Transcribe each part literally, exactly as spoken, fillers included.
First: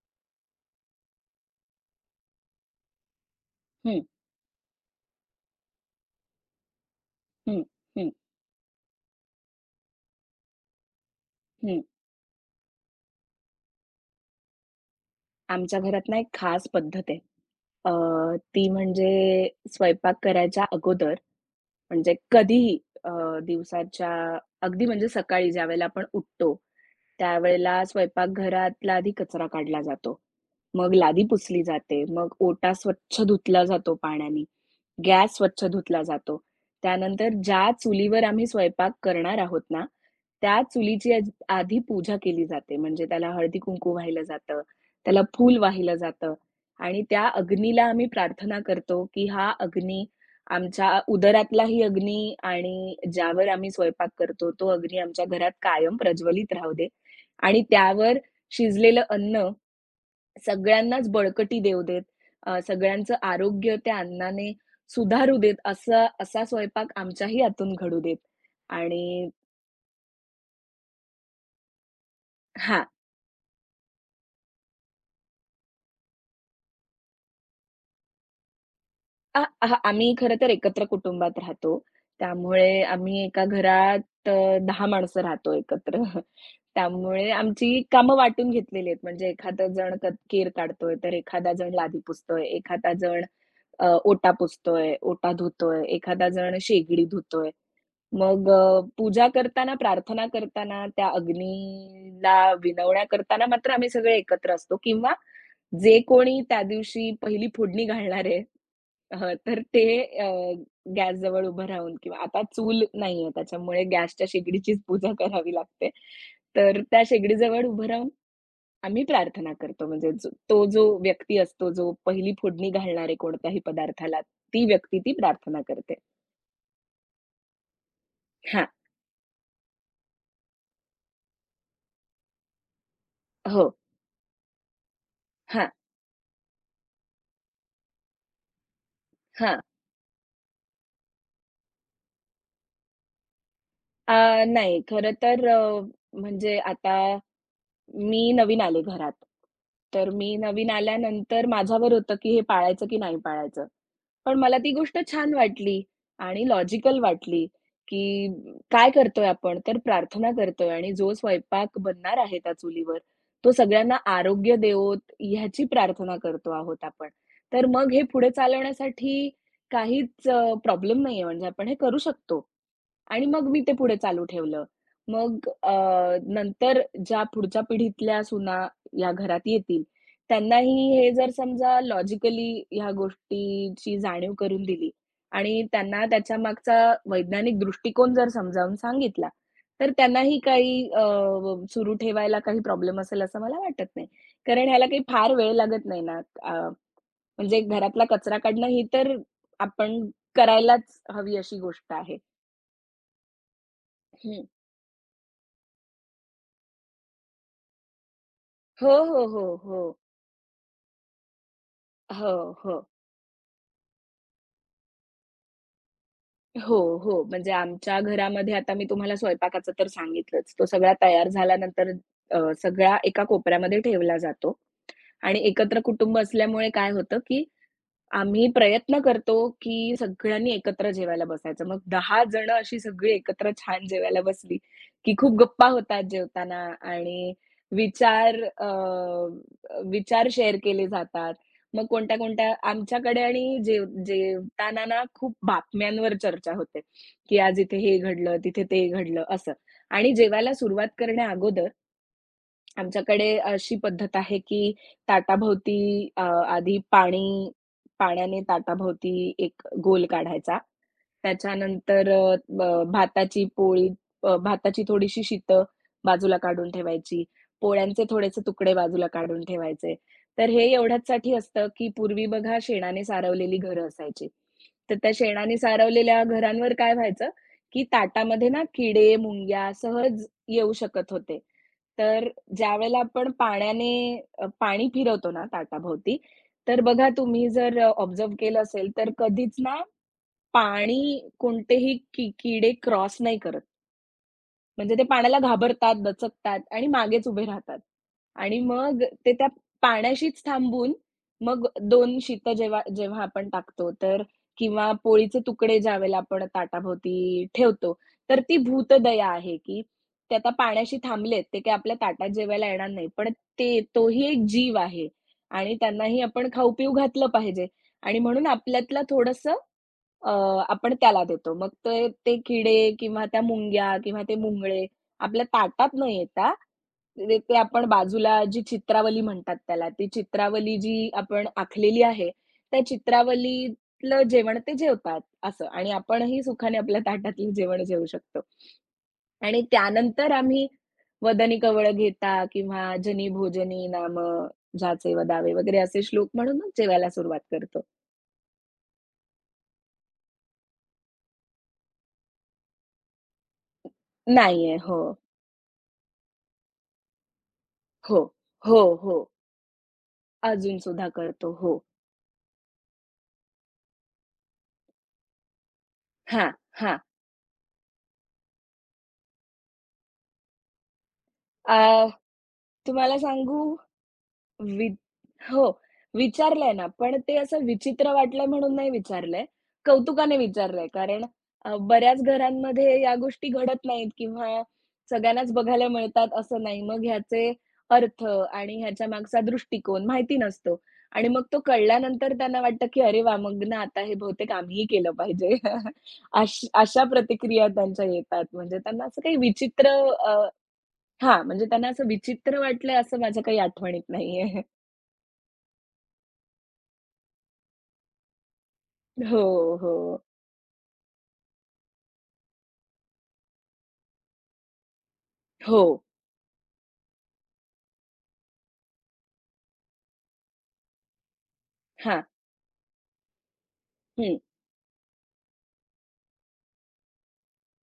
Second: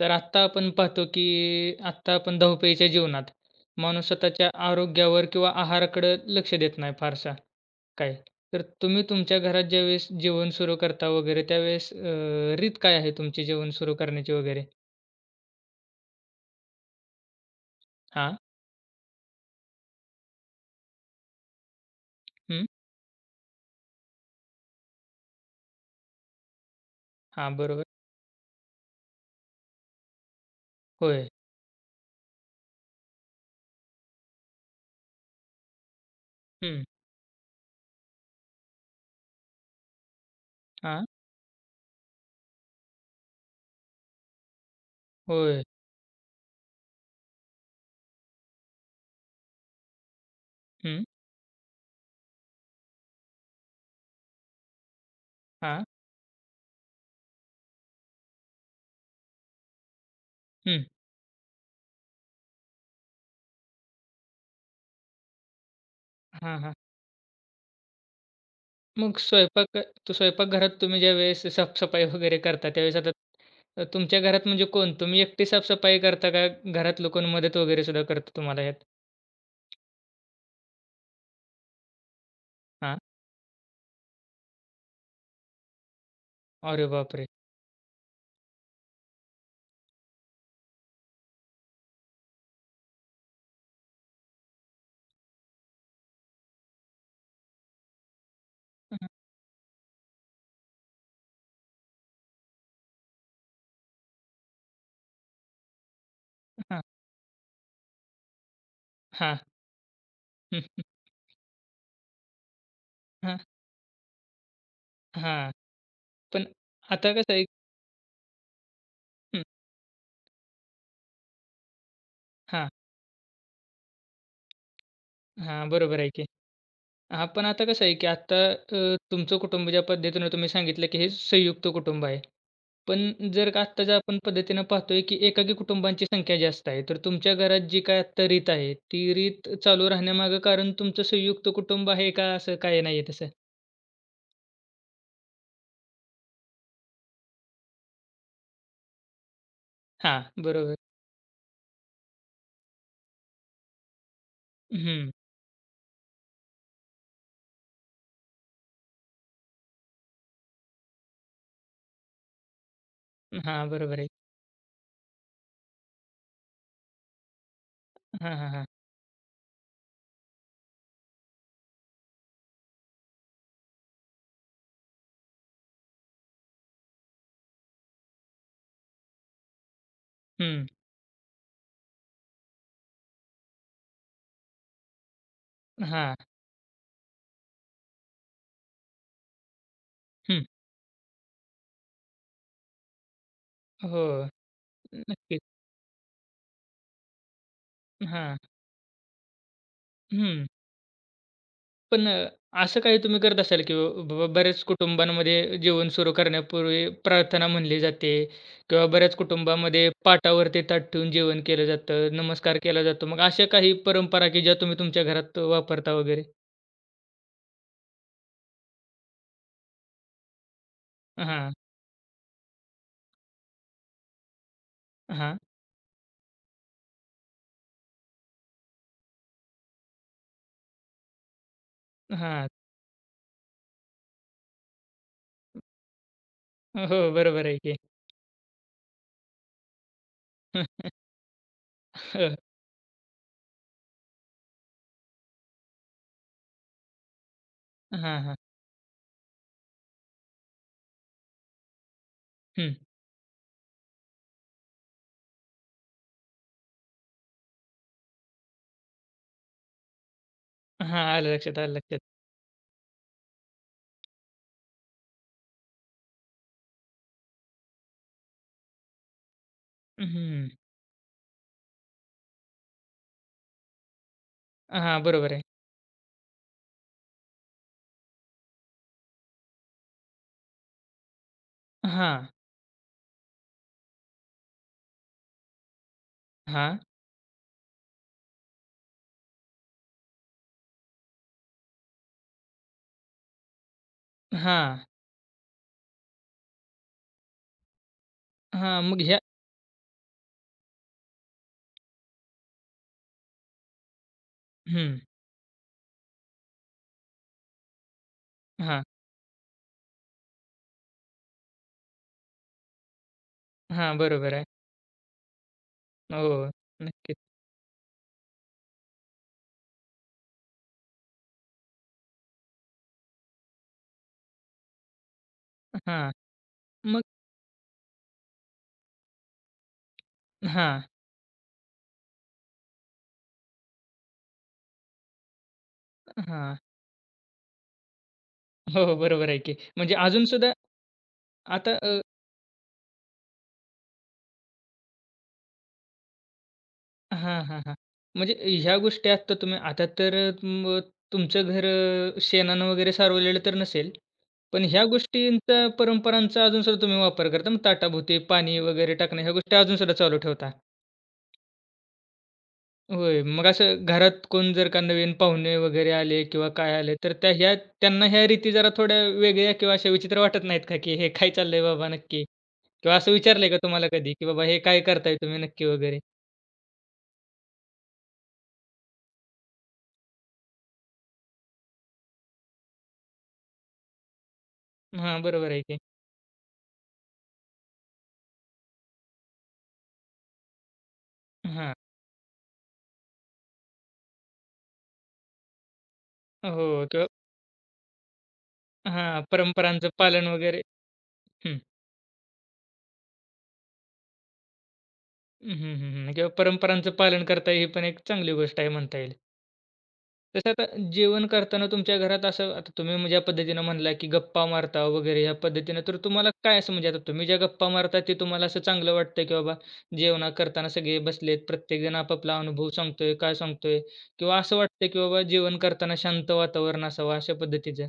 तर आत्ता आपण पाहतो, की आत्ता आपण धावपळीच्या जीवनात हं, माणूस स्वतःच्या आरोग्यावर किंवा आहाराकडे लक्ष देत नाही फारसा हं, हं, काय. तर तुम्ही तुमच्या घरात ज्यावेळेस जेवण सुरू करता वगैरे हं. त्यावेळेस अ, रीत काय आहे तुमची जेवण सुरू करण्याची वगैरे? आमच्या घरात ना एक खास पद्धत आहे. अ, हां, ती म्हणजे स्वयंपाक करायच्या अगोदर म्हणजे हं, कधीही अ, दिवसाच्या अगदी म्हणजे सकाळी ज्यावेळेला आपण उठतो हां, त्यावेळेला बरोबर. स्वयंपाकघरात आधी कचरा काढला जातो. मग लादी होय. पुसली जाते. मग ओटा स्वच्छ धुतला जातो पाण्याने. गॅस स्वच्छ धुतला जातो. हं, त्यानंतर ज्या चुलीवर आम्ही स्वयंपाक करणार आहोत ना, त्या हां, चुलीची आज आधी पूजा केली जाते. म्हणजे त्याला हळदी-कुंकू वाहिलं जातं. त्याला फूल होय. वाहिलं जातं आणि त्या अग्नीला आम्ही प्रार्थना करतो, की हा अग्नी आमच्या हं, उदरातलाही अग्नी आणि ज्यावर आम्ही स्वयंपाक करतो, तो अग्नी आमच्या घरात हां, कायम प्रज्वलित राहू दे आणि त्यावर शिजलेलं अन्न हं. सगळ्यांनाच बळकटी देऊ देत, अ, सगळ्यांचं आरोग्य त्या अन्नाने सुधारू देत, असा असा हां, हां. स्वयंपाक आमच्याही हातून घडू देत मग आणि स्वयंपाक तो स्वयंपाकघरात तुम्ही ज्यावेळेस साफसफाई वगैरे करता, हां, त्यावेळेस आता अ, तुमच्या घरात म्हणजे कोण? तुम्ही एकटे साफसफाई करता का घरातलं कोण मदत वगैरे सुद्धा करतं तुम्हाला यात? आ आह, आम्ही खरं तर एकत्र कुटुंबात राहतो. त्यामुळे हां. आम्ही एका घरात अ, दहा माणसं राहतो एकत्र. अरे बापरे! त्यामुळे आमची कामं वाटून घेतलेली आहेत. म्हणजे एखादा जण क केर काढतोय, तर एखादा जण लादी पुसतोय, एखादा जण अ, ओटा पुसतोय, ओटा धुतोय, एखादा जण शेगडी धुतोय. मग अ, हां, पूजा करताना, प्रार्थना करताना, त्या अग्नीला विनवण्या करताना मात्र आम्ही सगळे एकत्र असतो किंवा जे कोणी त्या दिवशी पहिली फोडणी घालणार आहे, हं, हां. तर ते अ, गॅसजवळ उभं राहून किंवा आता चूल नाहीये हां, हां. त्याच्यामुळे गॅसच्या शेगडीचीच पूजा करावी लागते. पण तर त्या आता कसं आहे. शेगडीजवळ उभं राहून आम्ही हं. प्रार्थना करतो. म्हणजे जो तो जो व्यक्ती असतो, जो पहिली हां, फोडणी घालणार आहे कोणत्याही पदार्थाला, ती व्यक्ती ती प्रार्थना हां. करते. बरोबर आहे की. हां, पण आता कसं आहे, की आता हां. अ, तुमचं कुटुंब ज्या पद्धतीनं तुम्ही सांगितलं, की हे संयुक्त कुटुंब आहे. पण जर का हो. आत्ता ज्या आपण पद्धतीनं पाहतोय, की एकाकी हां, कुटुंबांची संख्या जास्त आहे. तर तुमच्या घरात जी काय आत्ता रीत आहे, ती रीत हां. चालू राहण्यामागं कारण तुमचं संयुक्त कुटुंब आहे का असं काही नाहीये तसं? अ, नाही. खरं तर अ, म्हणजे आता मी नवीन आले घरात. तर हां, मी नवीन बरोबर. आल्यानंतर माझ्यावर होतं, की हे पाळायचं की नाही पाळायचं. पण मला ती गोष्ट हं. छान वाटली आणि लॉजिकल वाटली, की काय करतोय आपण? तर प्रार्थना करतोय आणि जो स्वयंपाक बनणार आहे त्या चुलीवर, तो हां, सगळ्यांना बरोबर आहे. आरोग्य देवोत ह्याची प्रार्थना करतो आहोत आपण. तर मग हे पुढे हां, हां, हां. चालवण्यासाठी काहीच प्रॉब्लेम नाहीये म्हणजे आपण हे करू शकतो. आणि मग मी ते पुढे चालू ठेवलं. मग अ, नंतर ज्या पुढच्या पिढीतल्या सुना या घरात येतील, हं. त्यांनाही हे जर समजा लॉजिकली ह्या गोष्टीची जाणीव करून दिली आणि त्यांना हां. त्याच्यामागचा वैज्ञानिक दृष्टिकोन जर समजावून सांगितला, तर त्यांनाही हं. काही अ, सुरू ठेवायला काही प्रॉब्लेम असेल असं मला वाटत नाही. हो. कारण ह्याला काही फार नक्कीच. वेळ लागत नाही ना. अ, म्हणजे घरातला हां. कचरा काढणं ही तर आपण हं. करायलाच हवी अशी गोष्ट पण आहे. अ, असं काही तुम्ही करत असाल, की ब ब बऱ्याच कुटुंबांमध्ये जेवण सुरू करण्यापूर्वी प्रार्थना म्हणली जाते किंवा हो, बऱ्याच हो, हो, कुटुंबामध्ये हो. पाटावरती ताट ठेवून जेवण केलं जातं, हो, नमस्कार केला हो. जातो. मग अशा काही परंपरा, की ज्या तुम्ही तुमच्या घरात वापरता वगैरे? हो, हो. म्हणजे आमच्या घरामध्ये आता मी तुम्हाला स्वयंपाकाचं तर सांगितलंच. तो सगळा तयार हां, झाल्यानंतर अ, सगळा एका कोपऱ्यामध्ये ठेवला जातो हां, आणि एकत्र कुटुंब असल्यामुळे काय होतं, की आम्ही प्रयत्न करतो, की सगळ्यांनी एकत्र जेवायला बसायचं. मग दहा हां. जण अशी सगळी एकत्र छान जेवायला बसली, की खूप गप्पा होतात जेवताना हो, आणि बरोबर आहे की. विचार अ, विचार शेअर केले जातात. मग हं, कोणत्या-कोणत्या आमच्याकडे आणि जेव जेवताना ना खूप बातम्यांवर चर्चा होते, की आज इथे हे हां, घडलं, हां. तिथे ते घडलं असं. आणि जेवायला सुरुवात करण्या अगोदर हं. आमच्याकडे अशी पद्धत आहे, की ताटाभोवती अ, आधी पाणी पाण्याने ताटाभोवती एक गोल काढायचा. हां, आलं लक्षात, आलं लक्षात. त्याच्यानंतर अ, ब भाताची पोळी अ, भाताची थोडीशी शीतं बाजूला काढून ठेवायची. पोळ्यांचे थोडेसे तुकडे बाजूला काढून ठेवायचे. तर हं. हे एवढ्याचसाठी असतं, की पूर्वी बघा शेणाने सारवलेली घरं असायची. तर हां, त्या बरोबर आहे. शेणाने सारवलेल्या घरांवर काय व्हायचं, की ताटामध्ये ना किडे, मुंग्या सहज येऊ शकत होते. हां, तर ज्यावेळेला आपण पाण्याने अ, पाणी फिरवतो ना ताटाभोवती, हां, तर बघा तुम्ही जर अ, ऑब्झर्व्ह केलं असेल, तर कधीच ना पाणी कोणतेही की किडे क्रॉस नाही करत. हां, म्हणजे ते पाण्याला घाबरतात, दचकतात आणि मागेच उभे राहतात. आणि हां. मग मग ह्या ते त्या पाण्याशीच थांबून मग दोन शीतं जेव्हा जेव्हा आपण टाकतो तर किंवा हं. पोळीचे तुकडे ज्यावेळेला आपण ताटाभोवती ठेवतो, तर ती हां, भूतदया आहे, की ते आता पाण्याशी थांबलेत, ते काही आपल्या ताटात जेवायला येणार नाही. पण ते हां. तोही बरोबर एक आहे. जीव आहे आणि त्यांनाही आपण हो, खाऊ-पिऊ नक्कीच. घातलं पाहिजे आणि म्हणून आपल्यातला थोडंसं अ, आपण त्याला देतो. मग ते ते किडे किंवा त्या मुंग्या किंवा ते मुंगळे आपल्या ताटात न हां. येता मग ते ते आपण बाजूला जी चित्रावली म्हणतात त्याला, ती चित्रावली हां, जी आपण आखलेली आहे, त्या चित्रावलीतलं जेवण ते जेवतात असं आणि आपणही हां. सुखाने आपल्या ताटातलं जेवण जेवू शकतो. हो, हो. बरोबर आहे की. आणि म्हणजे अजून त्यानंतर सुद्धा आम्ही वदनी आता कवळ अ, घेता किंवा जनी भोजनी नाम जाचे वदावे वगैरे असे श्लोक म्हणून मग जेवायला सुरुवात हां, हां, हां. करतो. म्हणजे ह्या गोष्टी आत्ता तुम्ही आता तर मग तुमचं घर अ, शेणानं वगैरे सारवलेलं तर नसेल. पण नाहीये. ह्या हो. गोष्टींचा परंपरांचा अजून सुद्धा तुम्ही वापर करता. मग हो, ताटाभोवती पाणी हो, वगैरे हो. टाकणं ह्या गोष्टी अजून सुद्धा चालू ठेवता? अजूनसुद्धा करतो. हो. होय. मग असं घरात कोण जर का नवीन पाहुणे वगैरे आले हां, किंवा काय आले, हां. तर त्या ह्या त्यांना ह्या रीती जरा थोड्या वेगळ्या किंवा अशा विचित्र वाटत नाहीत का, की "हे काय चाललंय बाबा अ, नक्की?" किंवा असं तुम्हाला विचारलंय का सांगू तुम्हाला कधी, की "बाबा हे काय वि करताय तुम्ही नक्की?" हो. वगैरे? विचारलंय ना, पण ते असं विचित्र वाटलंय म्हणून नाही विचारलंय. कौतुकाने विचारलंय. कारण अ, बऱ्याच घरांमध्ये या गोष्टी घडत नाहीत किंवा हां, बरोबर सगळ्यांनाच आहे की. बघायला मिळतात असं नाही. मग ह्याचे अर्थ आणि ह्याच्या मागचा दृष्टिकोन माहिती नसतो आणि मग तो हां. कळल्यानंतर त्यांना वाटतं, की "अरे वाह! मग ना आता हे बहुतेक आम्हीही केलं पाहिजे." अश हो. अशा किंवा प्रतिक्रिया त्यांच्या येतात. म्हणजे त्यांना असं हां, काही परंपरांचं विचित्र पालन अ, वगैरे. हां, म्हणजे त्यांना असं विचित्र वाटलंय असं माझ्या काही आठवणीत नाहीये. हं, हं, हं, हं. किंवा परंपरांचं पालन करता ही पण एक चांगली गोष्ट आहे म्हणता येईल. हो, हो. तसं आता जेवण करताना तुमच्या घरात असं आता तुम्ही मग ज्या पद्धतीनं म्हणला, की गप्पा मारता वगैरे ह्या हो. पद्धतीनं, तर तुम्हाला काय असं म्हणजे आता तुम्ही ज्या गप्पा मारता ते तुम्हाला असं चांगलं वाटतं, की बाबा जेवणा करताना सगळे बसलेत, प्रत्येकजण हां. आपापला अनुभव सांगतोय, काय सांगतोय? हं. किंवा असं वाटतं, की बाबा जेवण करताना शांत वातावरण असावं अशा पद्धतीचं?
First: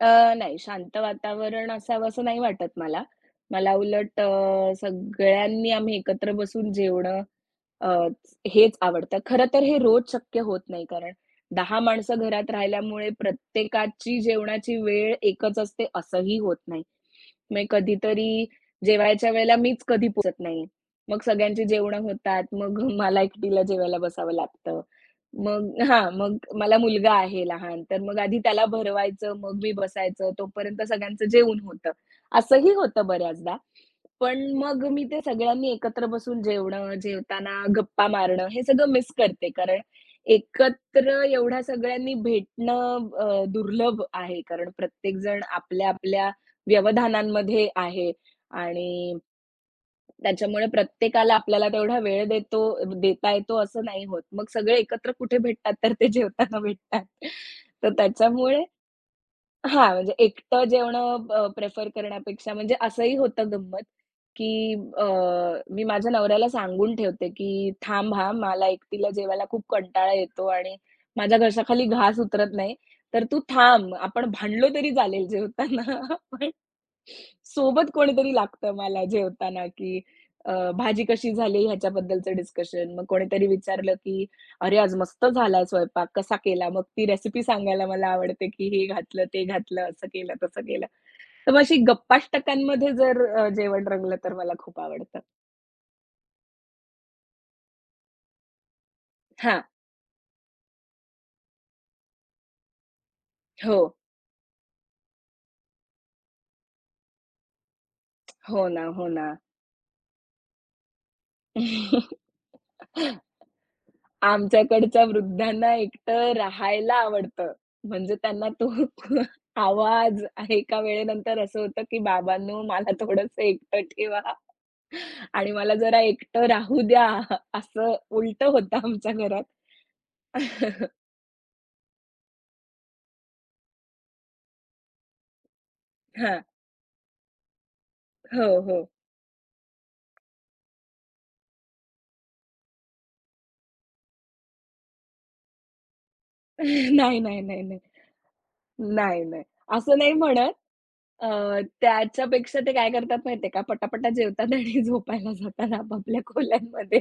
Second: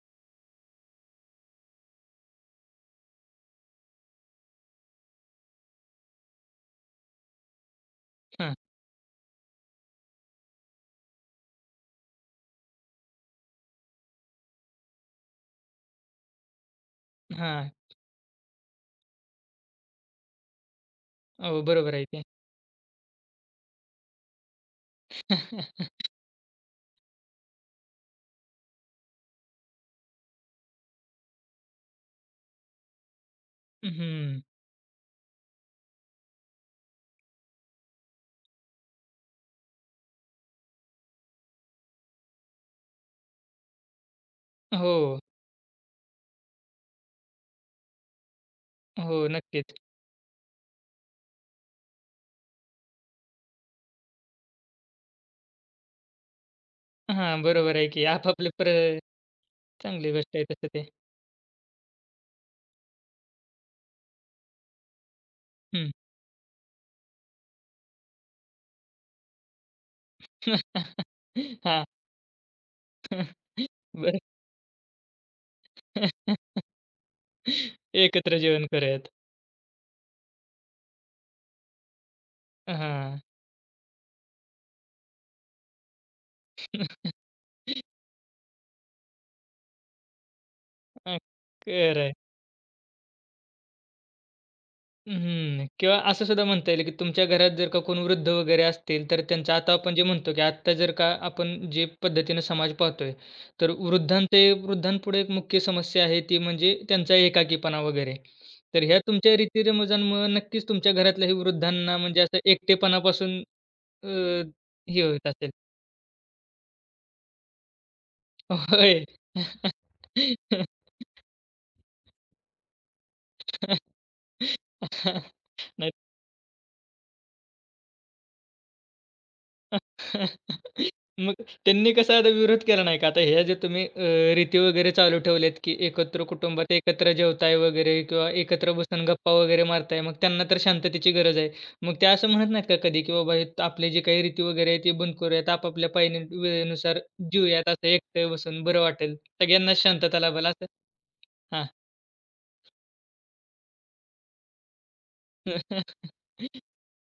अ, नाही शांत वातावरण असावं असं नाही वाटत मला. मला उलट अ, सगळ्यांनी आम्ही एकत्र बसून जेवणं अ, हां, हेच आवडतं. खरं तर हे रोज शक्य होत नाही कारण दहा माणसं घरात राहिल्यामुळे प्रत्येकाची जेवणाची वेळ एकच असते असंही होत नाही. मग हां. कधीतरी जेवायच्या वेळेला मीच कधी पोहोचत नाही. मग हो, सगळ्यांची बरोबर जेवणं आहे ते. होतात. मग मला एकटीला जेवायला बसावं लागतं. मग हां, मग मला मुलगा आहे लहान, तर मग आधी त्याला भरवायचं, मग मी बसायचं, तोपर्यंत सगळ्यांचं जेवण होतं. असंही होतं बऱ्याचदा. पण हं. मग मी ते सगळ्यांनी एकत्र बसून जेवणं, जेवताना गप्पा मारणं हे सगळं मिस करते. कारण एकत्र एवढ्या सगळ्यांनी भेटणं अ, दुर्लभ आहे. कारण हो. प्रत्येकजण आपल्या-आपल्या व्यवधानांमध्ये आहे आणि हो, नक्कीच. त्याच्यामुळे प्रत्येकाला आपल्याला तेवढा वेळ देतो देता येतो असं नाही होत. मग सगळे एकत्र कुठे भेटतात तर ते जेवताना भेटतात. हां, बरोबर आहे तर की आपापले त्याच्यामुळे प्र हां, म्हणजे चांगली गोष्ट आहे एकटं तसं ते. जेवणं अ, प्रिफर करण्यापेक्षा म्हणजे असंही होतं गंमत, की अ, मी हं. माझ्या नवऱ्याला सांगून ठेवते, की "थांब हां, मला एकटीला जेवायला खूप कंटाळा येतो आणि माझ्या घशाखाली हां. घास उतरत नाही, तर तू थांब. बरं. आपण भांडलो तरी चालेल जेवताना." सोबत कोणीतरी एकत्र जेवण लागतं मला करूयात. जेवताना, की अ, भाजी कशी झाली ह्याच्याबद्दलचं डिस्कशन. मग हां. कोणीतरी विचारलं, की "अरे, आज मस्त झालाय स्वयंपाक, कसा केला?" मग ती रेसिपी सांगायला मला आवडते, की हे घातलं, ते घातलं, असं केलं, तसं केलं. अ, तर मग अशी खरं आहे. गप्पाष्टकांमध्ये जर अ, जेवण रंगलं तर मला खूप आवडतं. हं. किंवा असं सुद्धा म्हणता येईल की तुमच्या घरात जर का कोण वृद्ध वगैरे असतील, तर त्यांचं हां. आता आपण जे म्हणतो की आत्ता जर का आपण जे पद्धतीनं समाज पाहतोय, तर हो. वृद्धांचे वृद्धांपुढे एक मुख्य समस्या आहे ती म्हणजे त्यांचा एकाकीपणा वगैरे. हो ना, तर ह्या हो ना. तुमच्या रीती नक्कीच तुमच्या घरातल्याही वृद्धांना म्हणजे असं एकटेपणापासून अ, हे आमच्याकडच्या होत असेल. वृद्धांना एकटं राहायला आवडतं. म्हणजे त्यांना तो होय. आवाज एका वेळेनंतर असं होतं, की "बाबांनो, मला थोडंसं एकटं ठेवा आणि मला नाही. जरा एकटं राहू द्या." असं उलटं होतं आमच्या घरात. मग त्यांनी कसा आता विरोध केला नाही का? आता ह्या जे तुम्ही अ, रीती वगैरे चालू ठेवल्यात, की एकत्र हां. कुटुंबात एकत्र जेवताय वगैरे किंवा हो, एकत्र हो. बसून गप्पा वगैरे मारताय. मग त्यांना तर शांततेची गरज आहे. मग ते असं म्हणत नाहीत का कधी, की बाबा हे आपले जे काही रीती वगैरे आहेत, ते बंद करूयात. आपापल्या पायी वेळेनुसार नाही, नाही, नाही, जिऊयात. नाही. असं एकटे बसून बरं वाटेल. नाही, नाही. सगळ्यांनाच असं नाही शांतता लाभेल म्हणत. असं? अ, हां. त्याच्यापेक्षा ते काय करतात माहिती का, पटापटा जेवतात आणि झोपायला जातात आपापल्या खोल्यांमध्ये.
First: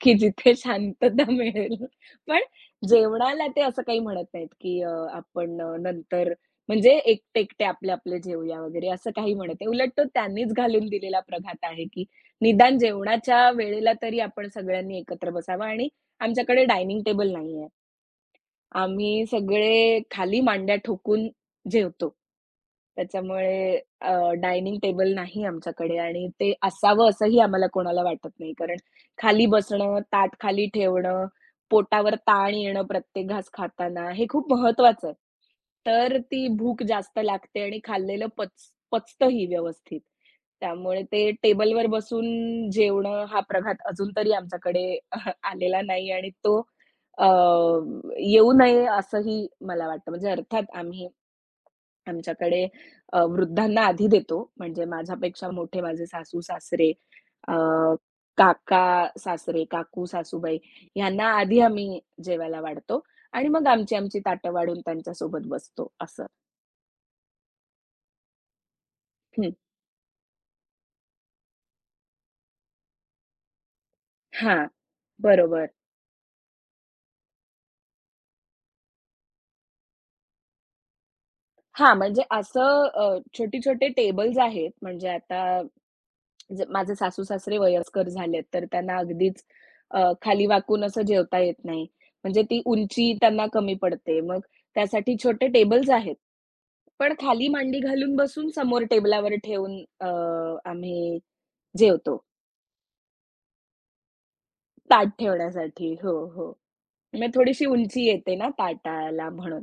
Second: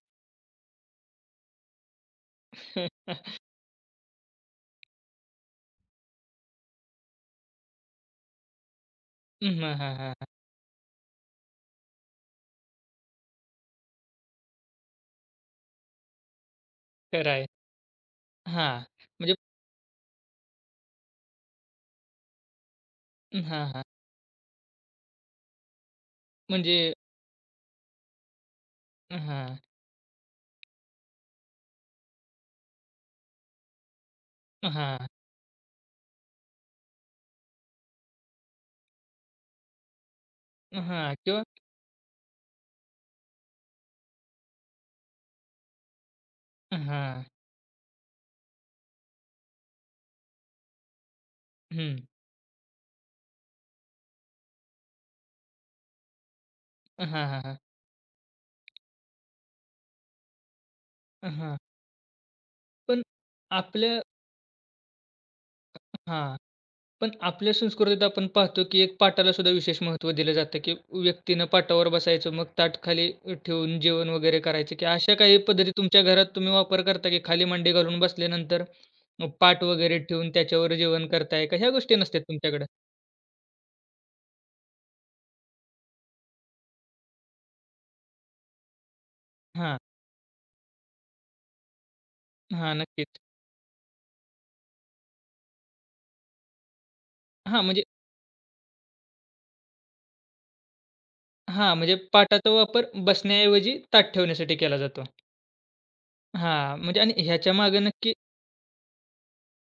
की जिथे शांतता मिळेल. पण जेवणाला ते असं काही म्हणत नाहीत, की अ, आपण अ, नंतर म्हणजे एकटे-एकटे आपले-आपले जेवूया वगैरे असं काही म्हणत हं, नाही. हां, उलट हां, तो हां, त्यांनीच घालून दिलेला प्रघात आहे, की निदान जेवणाच्या वेळेला तरी आपण सगळ्यांनी एकत्र बसावं आणि आमच्याकडे डायनिंग टेबल खरं आहे. नाहीये. हां, आम्ही म्हणजे सगळे खाली मांड्या ठोकून जेवतो. हां, त्याच्यामुळे हां. अ, डायनिंग टेबल नाही आमच्याकडे आणि ते म्हणजे असावं असंही आम्हाला कोणाला वाटत नाही. कारण खाली हां, बसणं, ताट खाली ठेवणं, पोटावर ताण येणं प्रत्येक घास खाताना, हे खूप महत्वाचं हां, आहे. तर ती भूक जास्त लागते आणि खाल्लेलं पच पचतंही व्यवस्थित. त्यामुळे हां ते किंवा टेबलवर बसून जेवणं हा प्रघात अजून तरी आमच्याकडे आलेला नाही आणि तो हां, अ, येऊ नये असंही मला वाटतं. म्हणजे अर्थात आम्ही हं. आमच्याकडे अ, वृद्धांना आधी देतो. म्हणजे माझ्यापेक्षा मोठे माझे सासू-सासरे, हां, हां, अ, हां. काका-सासरे, काकू-सासूबाई यांना हां. आधी आम्ही जेवायला वाढतो पण आणि मग आमची आपल्या आमची ताटं वाढून त्यांच्यासोबत बसतो असं. हां. पण आपल्या संस्कृतीत आपण पाहतो, की एक पाटाला सुद्धा हं. विशेष महत्त्व दिलं जातं, की व्यक्तीनं पाटावर बसायचं, मग ताट खाली ठेवून जेवण वगैरे हां, करायचं, की अशा काही बरोबर. पद्धती तुमच्या घरात तुम्ही वापर करता, की खाली मांडी घालून बसल्यानंतर मग पाट वगैरे ठेवून त्याच्यावर जेवण करताय का? ह्या गोष्टी हां, नसतात म्हणजे तुमच्याकडे? असं अ, छोटे-छोटे टेबल्स आहेत. म्हणजे आता ज माझे सासू-सासरे वयस्कर झालेत, तर त्यांना अगदीच हां, अ, खाली वाकून असं जेवता येत नाही. म्हणजे ती हां, उंची नक्कीच. त्यांना कमी पडते. मग त्यासाठी छोटे टेबल्स आहेत. पण खाली हां, मांडी म्हणजे घालून बसून समोर टेबलावर ठेवून अ, आम्ही हां, म्हणजे जेवतो. पाटाचा वापर बसण्याऐवजी ताट ठेवण्यासाठी केला जातो. ताट ठेवण्यासाठी. हो, हो. हां, म्हणजे आणि मग थोडीशी ह्याच्यामागे उंची नक्की येते ना ताटाला म्हणून.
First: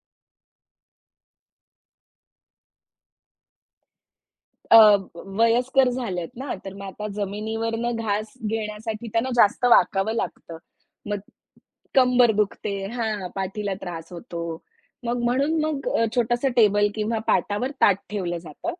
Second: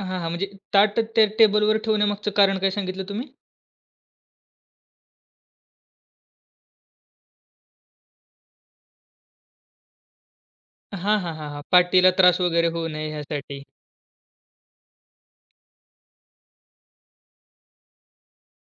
हां, हां, म्हणजे ताट त्या टेबलवर ठेवण्यामागचं कारण काय सांगितलं तुम्ही? अ, वयस्कर झालेत ना, तर मग आता जमिनीवरनं घास घेण्यासाठी त्यांना जास्त वाकावं लागतं. हां, मग हां, हां, हां. पाटीला कंबर त्रास दुखते वगैरे होऊ नये हां, ह्यासाठी. पाठीला त्रास होतो. मग म्हणून मग अ, छोटासा टेबल किंवा पाटावर ताट ठेवलं जातं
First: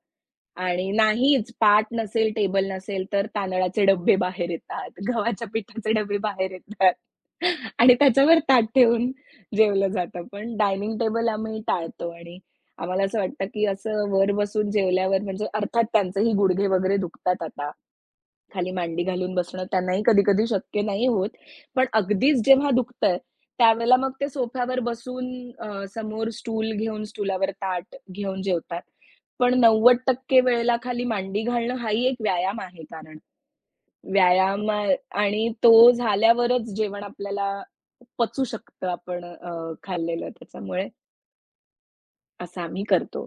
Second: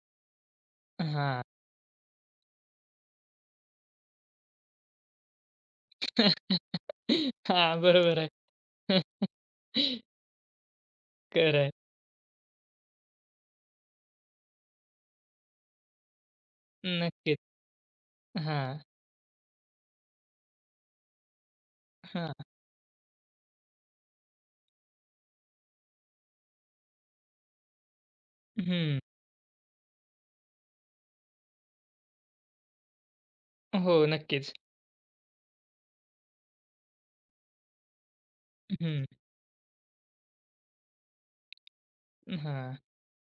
आणि हां. नाहीच पाट नसेल, टेबल नसेल, तर तांदळाचे डब्बे बाहेर येतात, गव्हाच्या पिठाचे डब्बे बाहेर येतात हां, आणि बरोबर आहे. त्याच्यावर ताट ठेवून जेवलं जातं. पण डायनिंग टेबल खरं आम्ही आहे. टाळतो आणि आम्हाला असं वाटतं, की असं वर बसून जेवल्यावर म्हणजे अर्थात त्यांचेही गुडघे वगैरे नक्कीच. दुखतात आता. खाली हां, मांडी घालून बसणं त्यांनाही कधी-कधी शक्य नाही होत. पण हां. अगदीच जेव्हा दुखतंय, त्यावेळेला मग ते सोफ्यावर बसून अ, समोर स्टूल घेऊन स्टूलावर ताट घेऊन जेवतात. हं. पण नव्वद टक्के वेळेला खाली मांडी घालणं हाही एक व्यायाम आहे कारण. हो, नक्कीच. व्यायाम अ, आणि तो झाल्यावरच जेवण आपल्याला पचू शकतं हं. आपण अ, खाल्लेलं त्याच्यामुळे असं हां. आम्ही करतो.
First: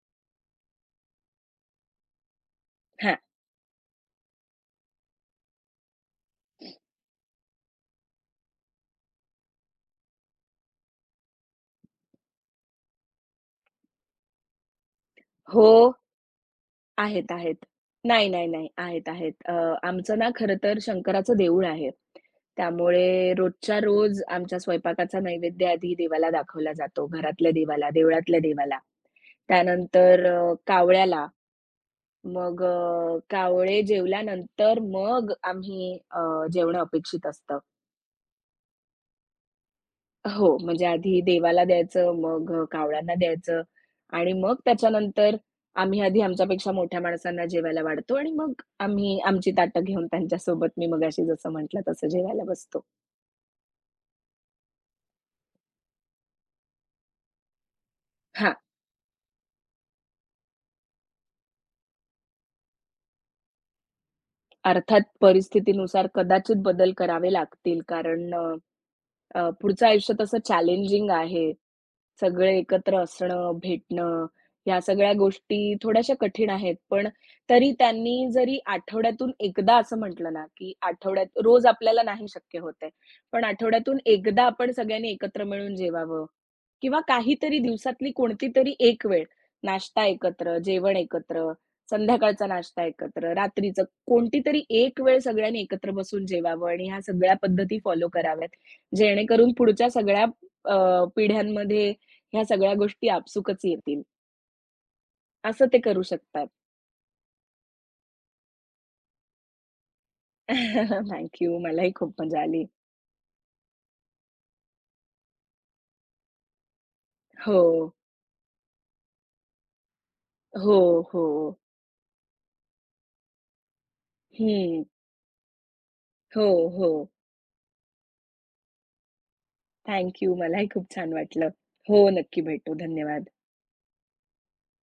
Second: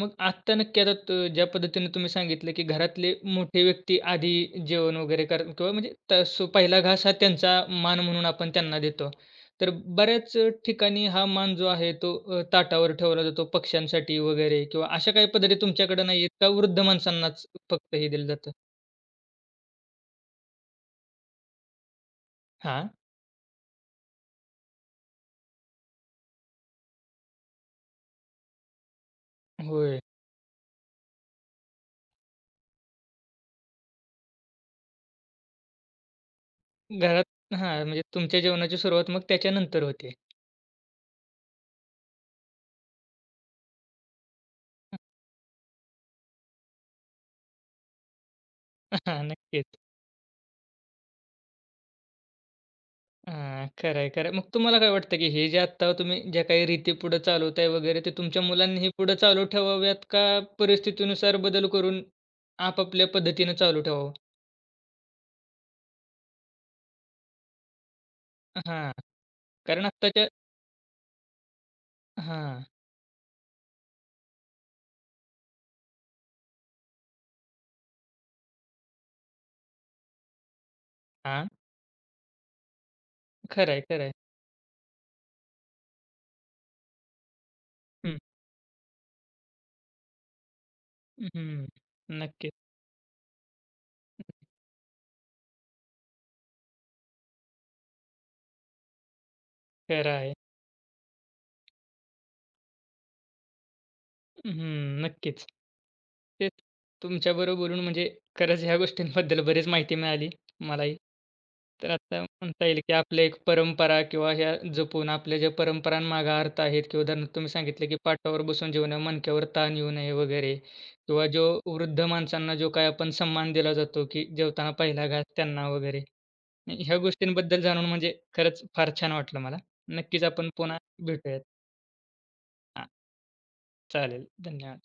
मग आत्ता नक्की आता त ज्या पद्धतीने तुम्ही सांगितलं, की घरातले हां. मोठे व्यक्ती आधी जेवण वगैरे कर किंवा म्हणजे त सो पहिला घास हा त्यांचा मान म्हणून आपण त्यांना देतो. तर बऱ्याच अ, ठिकाणी हा मान जो आहे तो अ, ताटावर ठेवला जातो पक्ष्यांसाठी वगैरे किंवा अशा काही पद्धती हो. तुमच्याकडे नाही आहेत का वृद्ध आहेत, माणसांनाच आहेत. फक्त हे दिलं नाही, नाही, जातं? नाही. आहेत, आहेत. अ, आमचं ना खरं तर शंकराचं देऊळ आहे. हां. त्यामुळे रोजच्या रोज आमच्या स्वयंपाकाचा नैवेद्य आधी देवाला दाखवला जातो. घरातल्या देवाला, देवळातल्या देवाला. होय. त्यानंतर अ, कावळ्याला. मग अ, कावळे जेवल्यानंतर मग आम्ही अ, जेवणं अपेक्षित घरात असतं. हां, म्हणजे तुमच्या जेवणाची सुरुवात मग त्याच्यानंतर होते. हो, म्हणजे आधी देवाला द्यायचं, मग अ, कावळ्यांना द्यायचं आणि मग त्याच्यानंतर आम्ही आधी आमच्यापेक्षा मोठ्या माणसांना जेवायला वाढतो आणि मग आम्ही हां, आमची नक्कीच. ताटं घेऊन त्यांच्यासोबत मी मगाशी जसं म्हटलं तसं जेवायला बसतो. हां, खरं आहे, खरं आहे. मग तुम्हाला काय वाटतं, की हे जे आत्ता तुम्ही ज्या काही रीती पुढे चालवताय वगैरे, ते तुमच्या हां, मुलांनीही पुढे चालू ठेवाव्यात का परिस्थितीनुसार बदल करून आपापल्या पद्धतीनं चालू ठेवावं? अर्थात परिस्थितीनुसार कदाचित बदल करावे लागतील कारण अ, हां, अ, पुढचं कारण आयुष्य आत्ताच्या तसं चॅलेंजिंग आहे. सगळे हां, एकत्र असणं, भेटणं, ह्या सगळ्या गोष्टी थोड्याशा कठीण आहेत. पण तरी त्यांनी जरी आठवड्यातून एकदा असं म्हटलं ना, की आठवड्यात हां. रोज आपल्याला नाही शक्य होत आहे. पण खरं आहे, आठवड्यातून खरं आहे. एकदा आपण सगळ्यांनी एकत्र मिळून जेवावं किंवा काहीतरी दिवसातली हं, कोणतीतरी एक वेळ नाश्ता एकत्र, जेवण एकत्र, हं. संध्याकाळचा नक्कीच. नाश्ता एकत्र, रात्रीचं कोणतीतरी एक वेळ सगळ्यांनी एकत्र बसून जेवावं आणि ह्या सगळ्या पद्धती फॉलो कराव्यात. जेणेकरून पुढच्या खरं सगळ्या आहे. अ, पिढ्यांमध्ये ह्या सगळ्या गोष्टी आपसूकच येतील. हं, नक्कीच. असं ते करू शकतात. तेच. तुमच्याबरोबर बोलून म्हणजे खरंच ह्या गोष्टींबद्दल बरीच माहिती मिळाली मलाही. Thank you. तर मलाही खूप आता मजा आली. म्हणता येईल की आपल्या एक परंपरा किंवा ह्या जपून आपल्या ज्या परंपरांमागे अर्थ आहेत किंवा उदाहरणार्थ तुम्ही हो, सांगितलं की पाटावर बसून जेवू नये, मणक्यावर ताण येऊ नये वगैरे हो, किंवा जो हो. वृद्ध माणसांना जो काही आपण सन्मान दिला जातो की जेवताना हं. पहिला घास त्यांना वगैरे. हो, ह्या हो. गोष्टींबद्दल जाणून म्हणजे खरंच फार छान वाटलं मला. थँक नक्कीच यू. आपण मलाही पुन्हा खूप छान भेटूयात. वाटलं. हो, नक्की भेटू. हां, धन्यवाद. चालेल. धन्यवाद.